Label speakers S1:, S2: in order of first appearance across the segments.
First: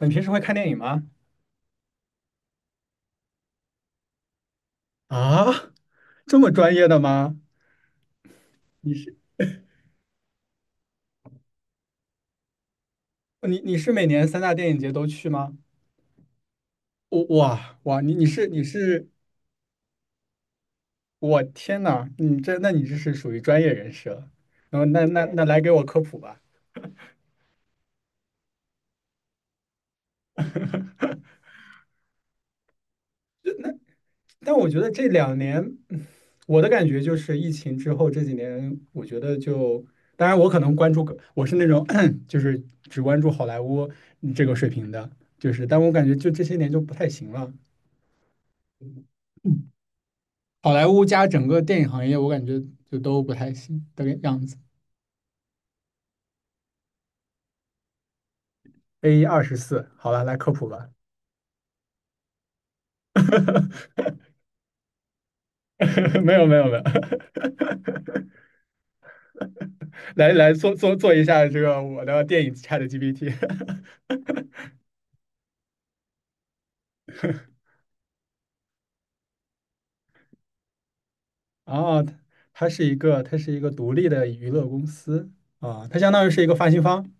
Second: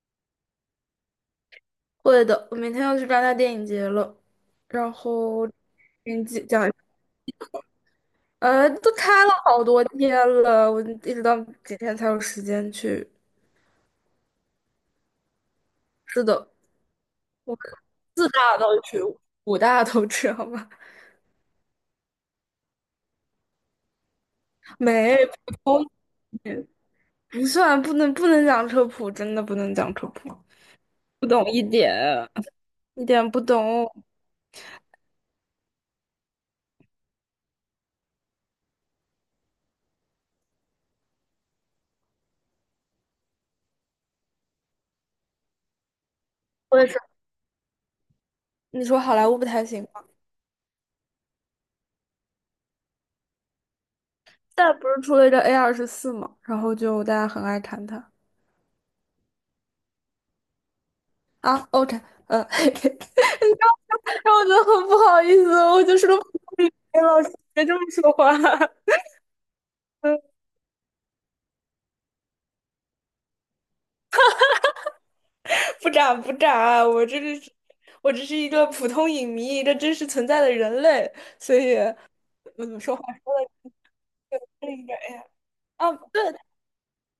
S1: 你平时会看电影吗？
S2: 会的，我明天要去戛纳电影节了，然后
S1: 啊，
S2: 给你
S1: 这
S2: 讲
S1: 么
S2: 讲一
S1: 专
S2: 下
S1: 业的吗？
S2: 都
S1: 你
S2: 开
S1: 是
S2: 了好多天了，我一直到几天才有时间去。
S1: 你是每年三大电影节都去吗？
S2: 是的，
S1: 我
S2: 我
S1: 哇哇，你你
S2: 四
S1: 是
S2: 大
S1: 你
S2: 都去，
S1: 是，
S2: 五大都去，好吗？
S1: 我天呐，你这是属于专业人士了。然后那
S2: 没，
S1: 那那
S2: 普
S1: 来给我
S2: 通
S1: 科普吧。
S2: 没不算，不能讲科普，真的不能讲科普，不懂一点，一点不懂。
S1: 但我觉得这两年，嗯我的感觉就是疫情之后这几年，我觉得就，当然我可能关注个我是那种 就是只关注好莱坞这个水平的，就是，但我感觉就这些年
S2: 我
S1: 就
S2: 也
S1: 不
S2: 是，
S1: 太行了。
S2: 你说好莱坞不太行吗？
S1: 好莱坞加整个电影行业，我感觉就都不太行的样子。
S2: 现在不是出了一个 A24嘛，然后就大家很爱谈它
S1: A 二十四，好了，来科普吧。
S2: 啊。OK，你知道 然后我觉得很不好意思，我就是个
S1: 没有没有没有。
S2: 老师别这么说话。嗯，
S1: 来来做一下这个我的电影 ChatGPT。
S2: 不眨不眨，我这个是，我只是一个普通影迷，一个真实存在的人类，所 以，
S1: 啊，它
S2: 嗯，
S1: 是一
S2: 说话
S1: 个它是一个独立的娱乐
S2: 是一
S1: 公
S2: 点。哎呀，
S1: 司。啊，
S2: 啊，
S1: 它相
S2: 对，
S1: 当于是一个发行方。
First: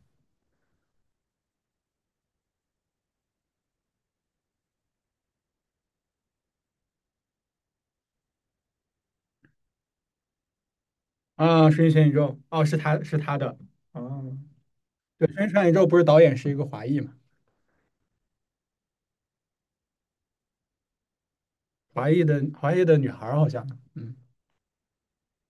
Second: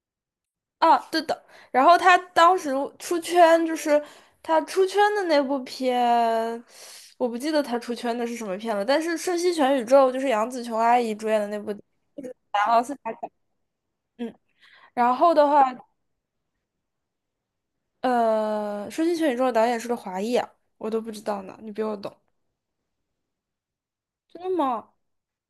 S2: 啊，对的。然后他当时出圈，就是他出圈的那部片，我不记得他出圈的是什么片了，但是《瞬息全宇宙》就是杨紫琼阿姨主演的那
S1: 啊，
S2: 部，
S1: 《瞬息全宇宙》，
S2: 然
S1: 哦，是
S2: 后是，
S1: 它是它的
S2: 嗯，
S1: 哦，
S2: 然
S1: 对，
S2: 后
S1: 《瞬
S2: 的
S1: 息
S2: 话。
S1: 全宇宙》不是导演是一个华裔嘛，
S2: 《说进全宇宙》的导演是个华裔啊，我都不知道呢，你比我
S1: 华
S2: 懂。
S1: 裔的华裔的女孩好像。嗯，
S2: 真的吗？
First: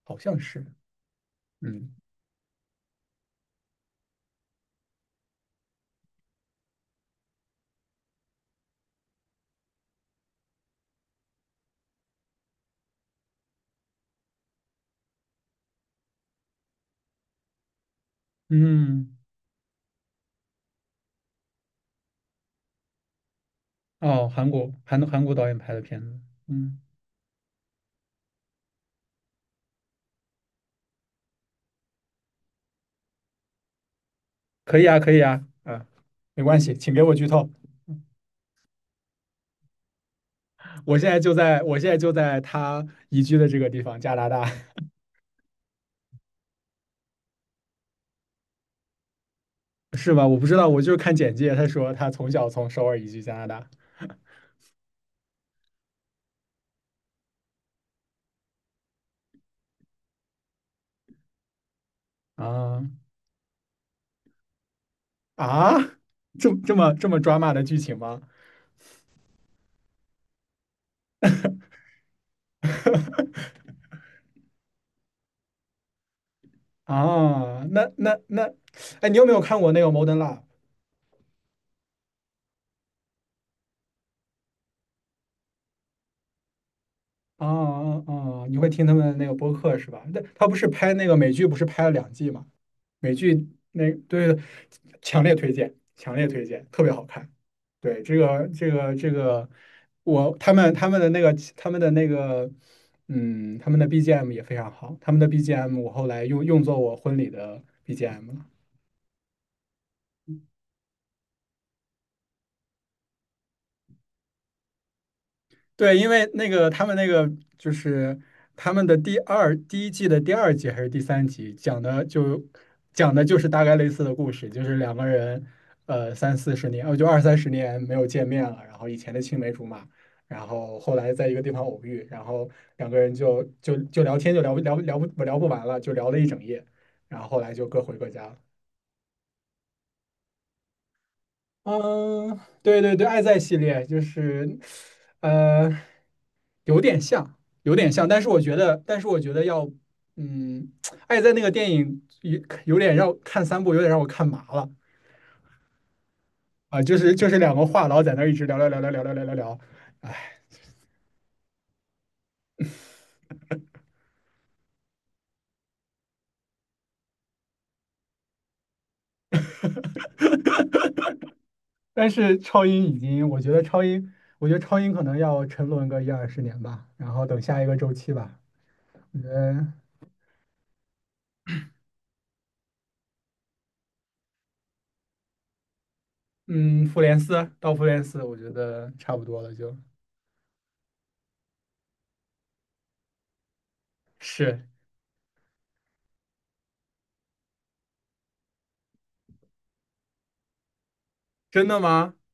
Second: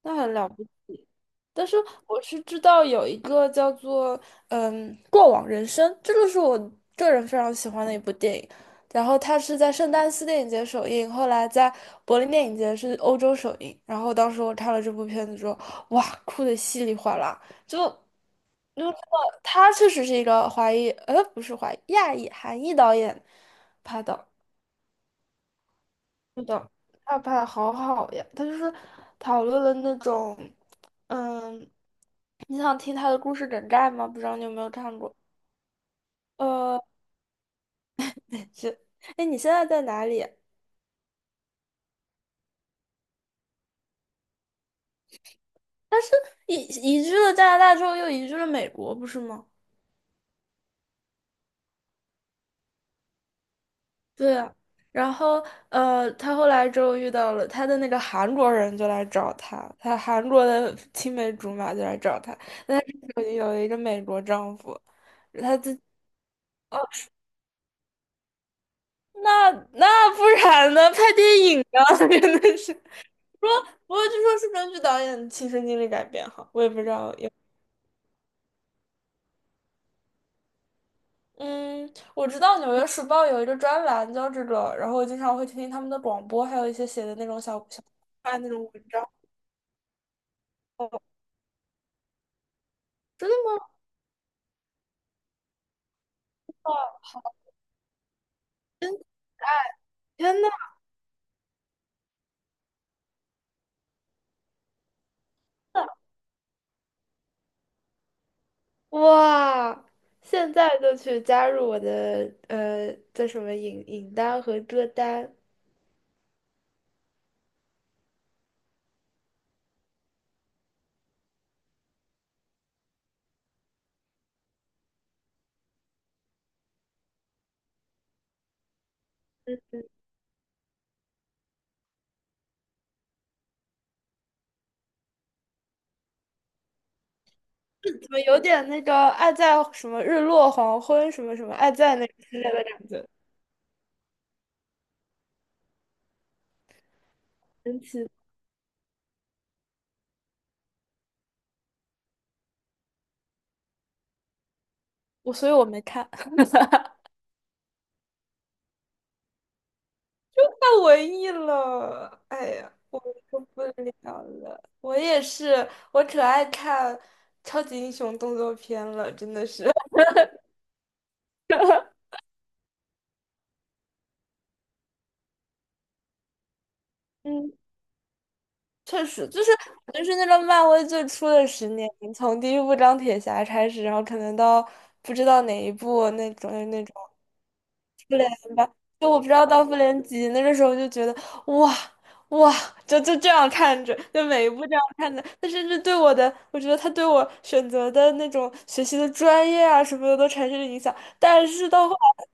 S2: 那
S1: 好
S2: 很
S1: 像
S2: 了不
S1: 是，
S2: 起。但是
S1: 嗯
S2: 我是知道有一个叫做《过往人生》，这个是我个人非常喜欢的一部电影。然后它是在圣丹斯电影节首映，后来在柏林电影节是欧洲首映。然后当时我看了这部片子之后，哇，哭的稀里哗啦，就就知道
S1: 嗯。
S2: 他确实是一个华裔，不是华裔，亚裔、韩裔导演拍的。
S1: 哦，韩国韩国导演拍的片子。
S2: 是的，
S1: 嗯，
S2: 他拍的好好呀，他就是讨论了那种，嗯，你想听他的故事梗概吗？不知道你有没有
S1: 可以
S2: 看
S1: 啊，可
S2: 过？
S1: 以啊，啊，没关系，
S2: 呃，
S1: 请给我剧透。
S2: 是，哎，你现在在哪里？
S1: 我现在就在他移居的这个地方，加拿大。
S2: 移移居了加拿大之后，又移居了美国，不是吗？
S1: 是吧？我不知道，我就是看简介，他说他从小从首尔移居加拿大。
S2: 对啊，然后他后来之后遇到了他的那个韩国人，就来找他，他韩国的青梅竹马就来找他，
S1: 啊
S2: 有一个美国丈夫，他自
S1: 啊，
S2: 己。
S1: 这么抓马的剧情吗？
S2: 那不然呢？拍电影啊，真的是。不过 不过，据说是根据导演亲身经历改编哈，我也不知道有。
S1: 啊，那，哎，你有没有看过那个《Modern Love》?
S2: 嗯，我知道《纽约时报》有一个专栏叫这个，然后我经常会听听他们的广播，还有一些写的那种
S1: 哦哦
S2: 看
S1: 哦，
S2: 那
S1: 你
S2: 种
S1: 会听
S2: 文
S1: 他
S2: 章。
S1: 们那个播客是吧？那他不是
S2: 哦，
S1: 拍那个美剧，不是拍了两季吗？美
S2: 真
S1: 剧
S2: 的吗？
S1: 那，对对，强烈推荐，强烈推荐，特别
S2: 哇
S1: 好看。对，
S2: 天
S1: 我
S2: 呐！
S1: 他们他们的那个他们的那个，嗯，他们的 BGM 也非常好，他们的 BGM 我后来用作我婚礼的 BGM。
S2: 哇，现在就去加入我的叫什么影单和歌单。
S1: 对，因为那个他们那个就是他们的第一季的第二集还是第三集，讲的就是大概类似的故事，就是两个人呃三四十年，呃就二三十年没有见面了，然后以前的青梅竹马，然后后来在一个地方偶遇，然后两个人就聊天就聊不完了，就聊了一整夜，然后后来就各回各
S2: 怎么
S1: 家了。
S2: 有点那个爱在什么日落黄昏什么什么爱在那个之
S1: 嗯，
S2: 类的
S1: 对
S2: 感
S1: 对
S2: 觉，
S1: 对，爱在系列就是，呃，有点像，有
S2: 神
S1: 点
S2: 奇。
S1: 像，但是我觉得，但是我觉得要，嗯，爱在那个电影有点让我看三部，有点让我看麻了。
S2: 所以我没看 太
S1: 啊，就是两个话痨在那儿一直聊，哎，
S2: 文艺了，哎呀，我受不了了。我也是，我可爱看超级英雄动作片了，真的是。
S1: 但是超英已经，我觉得超英，我觉得超英可能要沉沦个一二十年吧，然后等
S2: 嗯，
S1: 下一个周期吧。
S2: 确
S1: 我觉
S2: 实，就是
S1: 得，
S2: 就是那个漫威最初的10年，从第一部钢铁侠开始，然后可能到不知道哪一部那种那
S1: 嗯，
S2: 种。
S1: 复联
S2: 复
S1: 四，
S2: 联
S1: 我觉
S2: 吧，
S1: 得
S2: 就
S1: 差
S2: 我
S1: 不
S2: 不知
S1: 多
S2: 道
S1: 了
S2: 到复
S1: 就，
S2: 联几，那个时候就觉得哇哇，就这样看着，就每一
S1: 是
S2: 部这样看着，他甚至对我的，我觉得他对我选择的那种学习的专业啊什么的都产生了影响。但
S1: 真
S2: 是
S1: 的
S2: 到后
S1: 吗？
S2: 来，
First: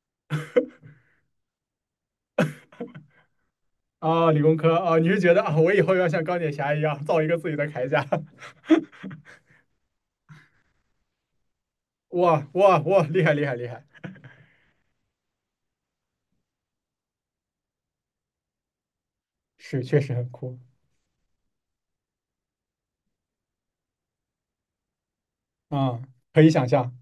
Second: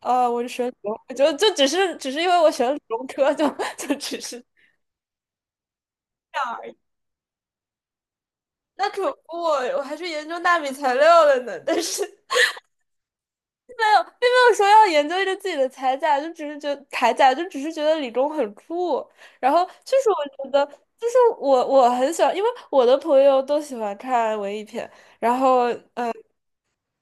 S2: 我就选理工，我就只是因为我选了理工科，就 就只
S1: 啊，理
S2: 是
S1: 工科啊，你是觉得啊，我以后要像钢铁侠一样造一个自己的铠甲？
S2: 那可 不我还去研究纳米材料了呢，但是。
S1: 哇哇哇，厉害厉害厉害！
S2: 有说要研究一个自己的铠甲，就只是觉得铠甲，就只是觉得李忠很酷。然后
S1: 是，
S2: 就
S1: 确
S2: 是
S1: 实很
S2: 我觉
S1: 酷。
S2: 得，就是我很喜欢，因为我的朋友都喜欢看文艺片。然后
S1: 啊，可以想象，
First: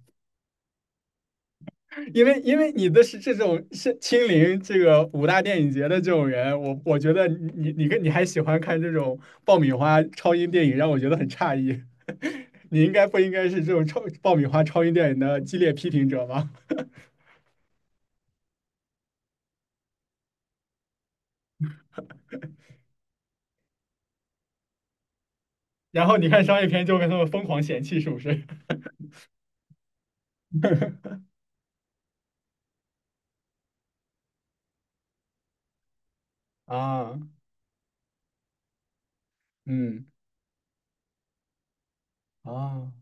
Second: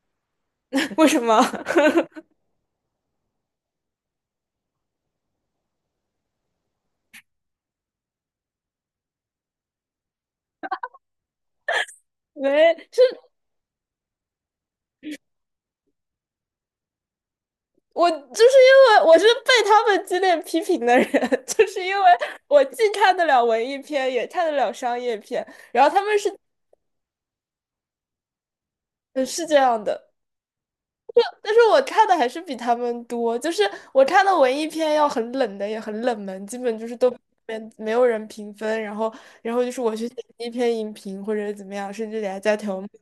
S2: 为什么？
S1: 因为你的是这种是亲临这个五大电影节的这种人，我觉得你还喜欢看这种爆米花超英电影，让我觉得很诧异。
S2: 没，
S1: 你应
S2: 是
S1: 该不应该是这种超爆米花超英电影的激烈批评者吧？
S2: 我就是因为我是被他们激烈批评的人，就是因为我既看得了文艺片，也看得了商业片。然后他
S1: 然后
S2: 们
S1: 你
S2: 是
S1: 看商业片就跟他们疯狂嫌弃，是不是？
S2: 这样的，但是我看的还是比他们多，就是我看的文艺片要很冷的，也很冷门，基 本就是都
S1: 啊，
S2: 没有人评分，然后就是我
S1: 嗯，
S2: 去写一篇影评或者怎么样，甚至给他加条目。
S1: 啊。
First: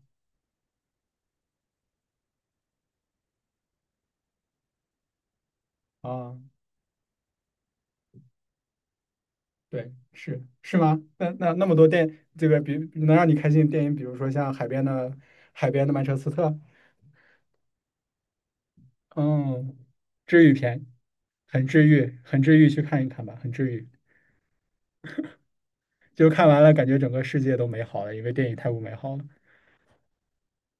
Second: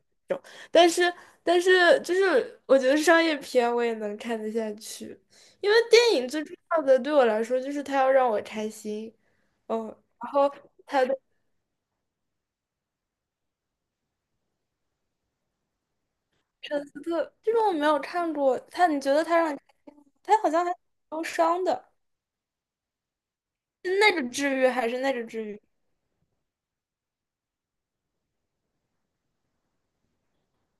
S2: 但是但是就是我觉得商业片我也能看得下去，因为电影
S1: 啊，
S2: 最重要的对我来说就是它要让我开心，嗯，
S1: 对，
S2: 然
S1: 是
S2: 后
S1: 是吗？
S2: 还有
S1: 那那那么多电，这个比能让你开心的电影，比如说像海边的海边的曼彻斯特。
S2: 圣斯特这个我没有看过，他你觉得他让你，
S1: 嗯，
S2: 他
S1: 治
S2: 好
S1: 愈
S2: 像还挺
S1: 片，
S2: 忧伤
S1: 很治
S2: 的，
S1: 愈，很治愈，去看一看吧，很治愈。
S2: 是那个治愈还是那个治愈？
S1: 就看完了，感觉整个世界都美好了，因为电影太不美好了。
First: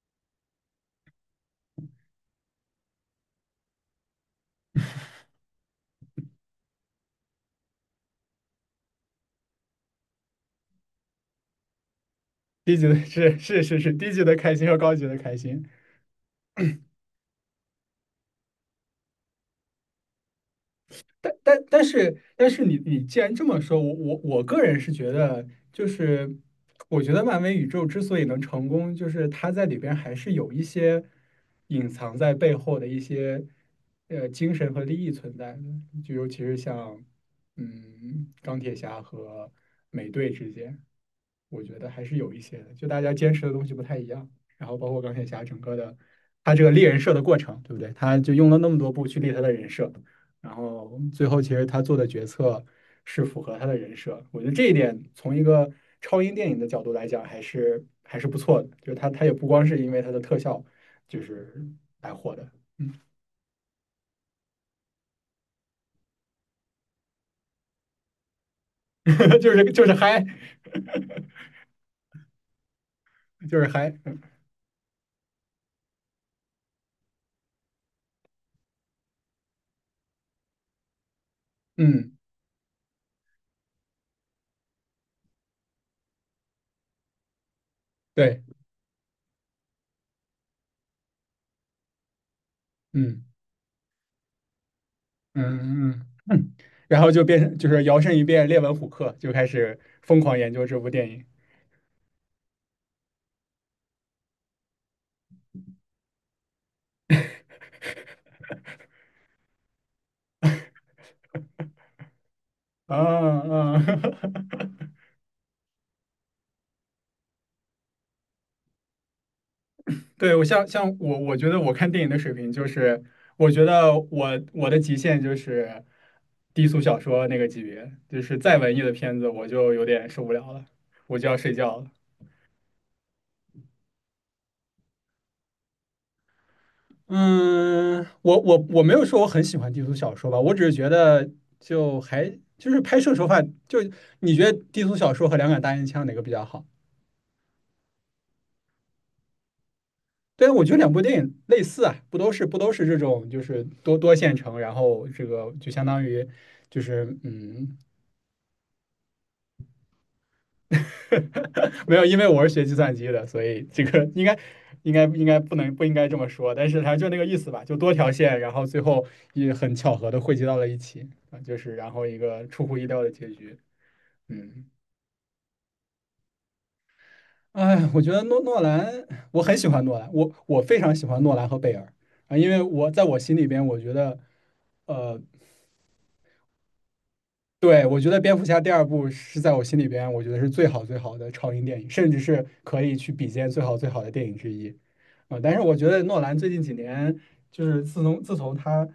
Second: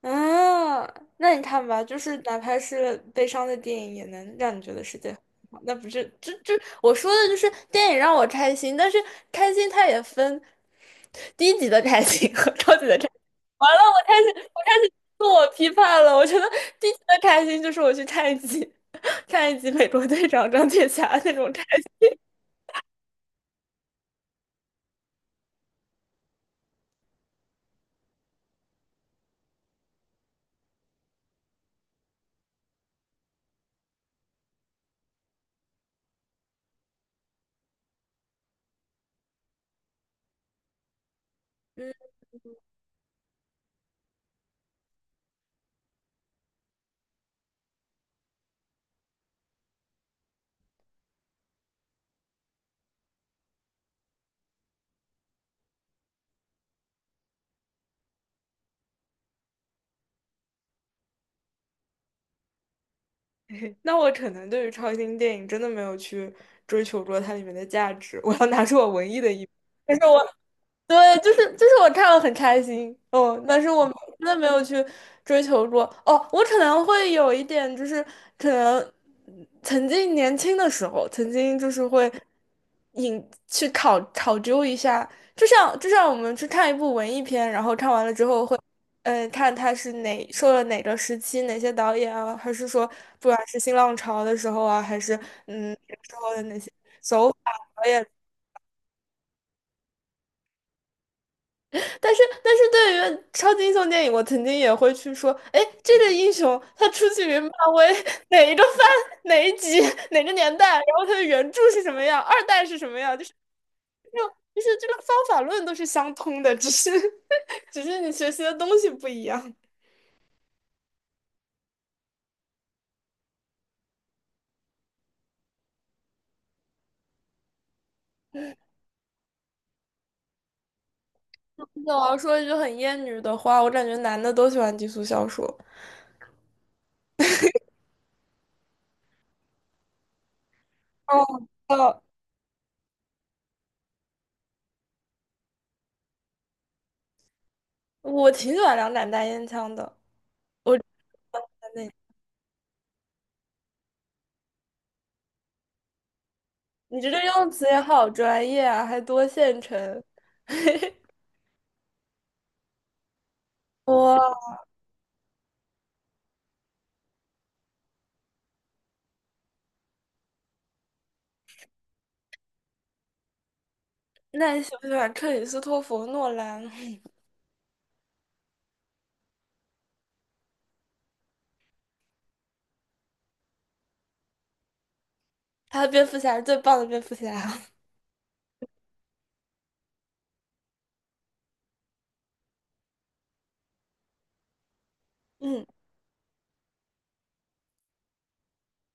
S2: 啊，那你看吧，就是哪怕是悲伤的电影，也能让你觉得世界很好。那不是，这我说的就是电影让我开心，但是开心它也分低级的开心和 超
S1: 低级
S2: 级
S1: 的
S2: 的开心。完了，
S1: 低级的开
S2: 我
S1: 心
S2: 开
S1: 和
S2: 始
S1: 高级的
S2: 自
S1: 开
S2: 我
S1: 心。
S2: 批判了。我觉得低级的开心就是我去看一集 看一集《美国队长》钢铁侠
S1: 但
S2: 那种开
S1: 但但
S2: 心。
S1: 是但是你既然这么说，我个人是觉得，就是我觉得漫威宇宙之所以能成功，就是它在里边还是有一些隐藏在背后的一些呃精神和利益存在的，就尤其是像嗯钢铁侠和美队之间，我觉得
S2: 嗯
S1: 还是有一些的，就大家坚持的东西不太一样，然后包括钢铁侠整个的他这个立人设的过程，对不对？他就用了那么多部去立他的人设。然后最后其实他做的决策是符合他的人设，我觉得这一点从一个超英电影的角度来讲还是不错的，就是他也不光是因为他的特效就是来火的。
S2: 那我可能对于超新星电影真的没有去追求过它里面的价值，我要拿出我文艺的一 面。
S1: 就是
S2: 但是我
S1: 嗨，
S2: 对，就是我看了很开心，嗯，
S1: 就
S2: 但
S1: 是
S2: 是我
S1: 嗨，
S2: 真的没有去追求过。哦，我可能会有一点，就是可能曾经年轻的时候，曾经就是会
S1: 嗯，
S2: 引去考究一下，就像我们去看一部文艺片，然后看完了之
S1: 对，
S2: 后会，嗯，看它是哪受了哪个时期哪些导演啊，还是说
S1: 嗯
S2: 不管是新浪潮的时候啊，还是
S1: 嗯
S2: 嗯那个
S1: 嗯
S2: 时候的
S1: 嗯，
S2: 那些
S1: 然后就
S2: 手
S1: 变
S2: 法。
S1: 成就是
S2: 导
S1: 摇
S2: 演。
S1: 身一变列文虎克，就开始疯狂研究这部电影
S2: 但是对于超级英雄电影，我曾经也会去说，哎，这个英雄他出自于漫威哪一个番、哪一集、哪个年代，然后他的原著是什么样，二代是什
S1: 啊
S2: 么样，就是
S1: 啊。
S2: 这种就是这个 方法论都是相通的，只是 只是你学习的东西不一样。
S1: 对，我像像我，我觉得我看电影的水平就是，我觉得我的极限就是低俗小说那个级别，就是再文艺的片子我就有点受不了了，我就要睡觉了。
S2: 那我要说一句很厌女的话，我感觉男的都喜欢低俗小说。
S1: 嗯，我没有说我很喜欢低俗小说吧，我只是觉
S2: 哦，
S1: 得就
S2: 哦，
S1: 还就是拍摄手法，就你觉得低俗小说和两杆大烟枪哪个比较好？
S2: 我挺喜欢两盏大烟枪的，
S1: 对啊，我觉
S2: 我
S1: 得
S2: 真
S1: 两部电影类似
S2: 的，
S1: 啊，不都是这种就是多线程，然后这个就相当于就
S2: 你
S1: 是
S2: 这个用词
S1: 嗯。
S2: 也好专业啊，还多线程。
S1: 没有，因为我是学计算机的，所以这个应该不应该这么说，但是它就那个意思吧，就多条线，然后最后也很巧合的汇集到了一起啊，就是然后一个出乎意料的结局。
S2: 那你
S1: 嗯，
S2: 喜不喜欢克里斯托弗·诺兰？
S1: 哎，我觉得诺兰，我很喜欢诺兰，我非常喜欢诺兰和贝尔啊，因为我在我心里边，我觉得呃
S2: 他的蝙蝠侠是最棒的蝙蝠侠。
S1: 对，我觉得蝙蝠侠第二部是在我心里边，我觉得是最好最好的超英电影，甚至是可以去比肩最好最好的电影之一。啊、但是
S2: 嗯，
S1: 我觉得诺兰最近几年，就是自从他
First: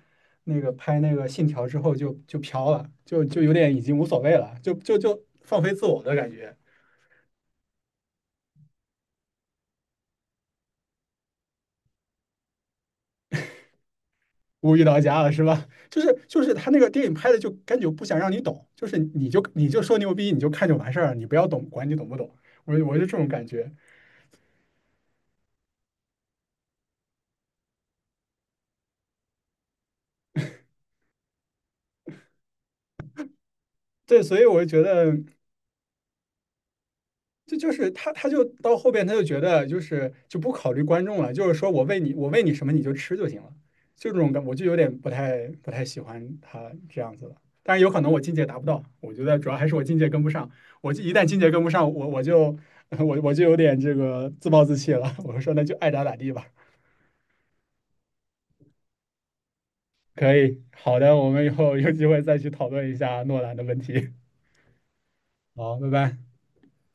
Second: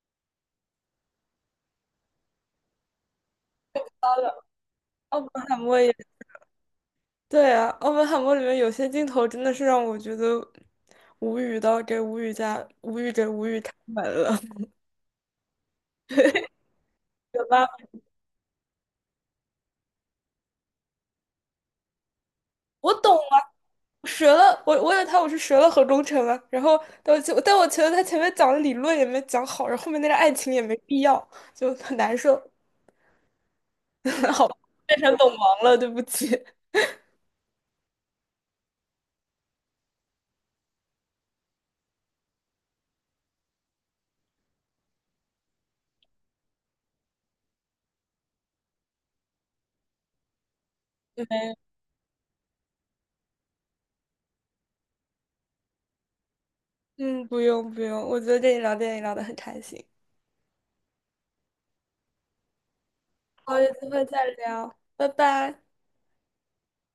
S1: 那个拍那个《信条》之后就，就飘了，就有点已经无
S2: 好
S1: 所谓
S2: 的
S1: 了，就就
S2: 奥
S1: 就
S2: 本海
S1: 放飞
S2: 默
S1: 自
S2: 也
S1: 我的感觉，
S2: 对啊，奥本海默里面有些镜头真的是让我觉得无语到给无语加无语给无语开门了，
S1: 无语到家了是吧？就是他那个电影拍 的
S2: 对
S1: 就
S2: 吧？
S1: 感觉不想让你懂，就是你就说牛逼，你就看就完事儿了，你不要懂，管你懂不懂。我
S2: 我
S1: 就这
S2: 懂
S1: 种
S2: 啊，
S1: 感觉。
S2: 折了，我以为他我是折了何忠诚了。然后但我觉得他前面讲的理论也没讲好，然后后面那个爱情也没必要，就很难受。
S1: 对，所以
S2: 好吧
S1: 我就觉
S2: 变
S1: 得。
S2: 成本王了，对不起。
S1: 这就是他，他就到后边他就觉得就是就不考虑观众了，就是说我喂你，我喂你什么你就吃就行了，就这种感，我就有点不太喜欢他这样子了。但然有可能我境界达不到，我觉得主要还是我境界跟不上。我就一旦境界跟不上，我就 我就有点这个自暴自弃了。我说那就爱咋咋地吧。
S2: 嗯，不用不用，我觉得跟你聊电影聊得很开心。
S1: 可以，好的，我们以后有机会再去讨论一下诺兰
S2: 好，
S1: 的
S2: 有
S1: 问
S2: 机会
S1: 题。
S2: 再聊，拜 拜。
S1: 好，拜拜。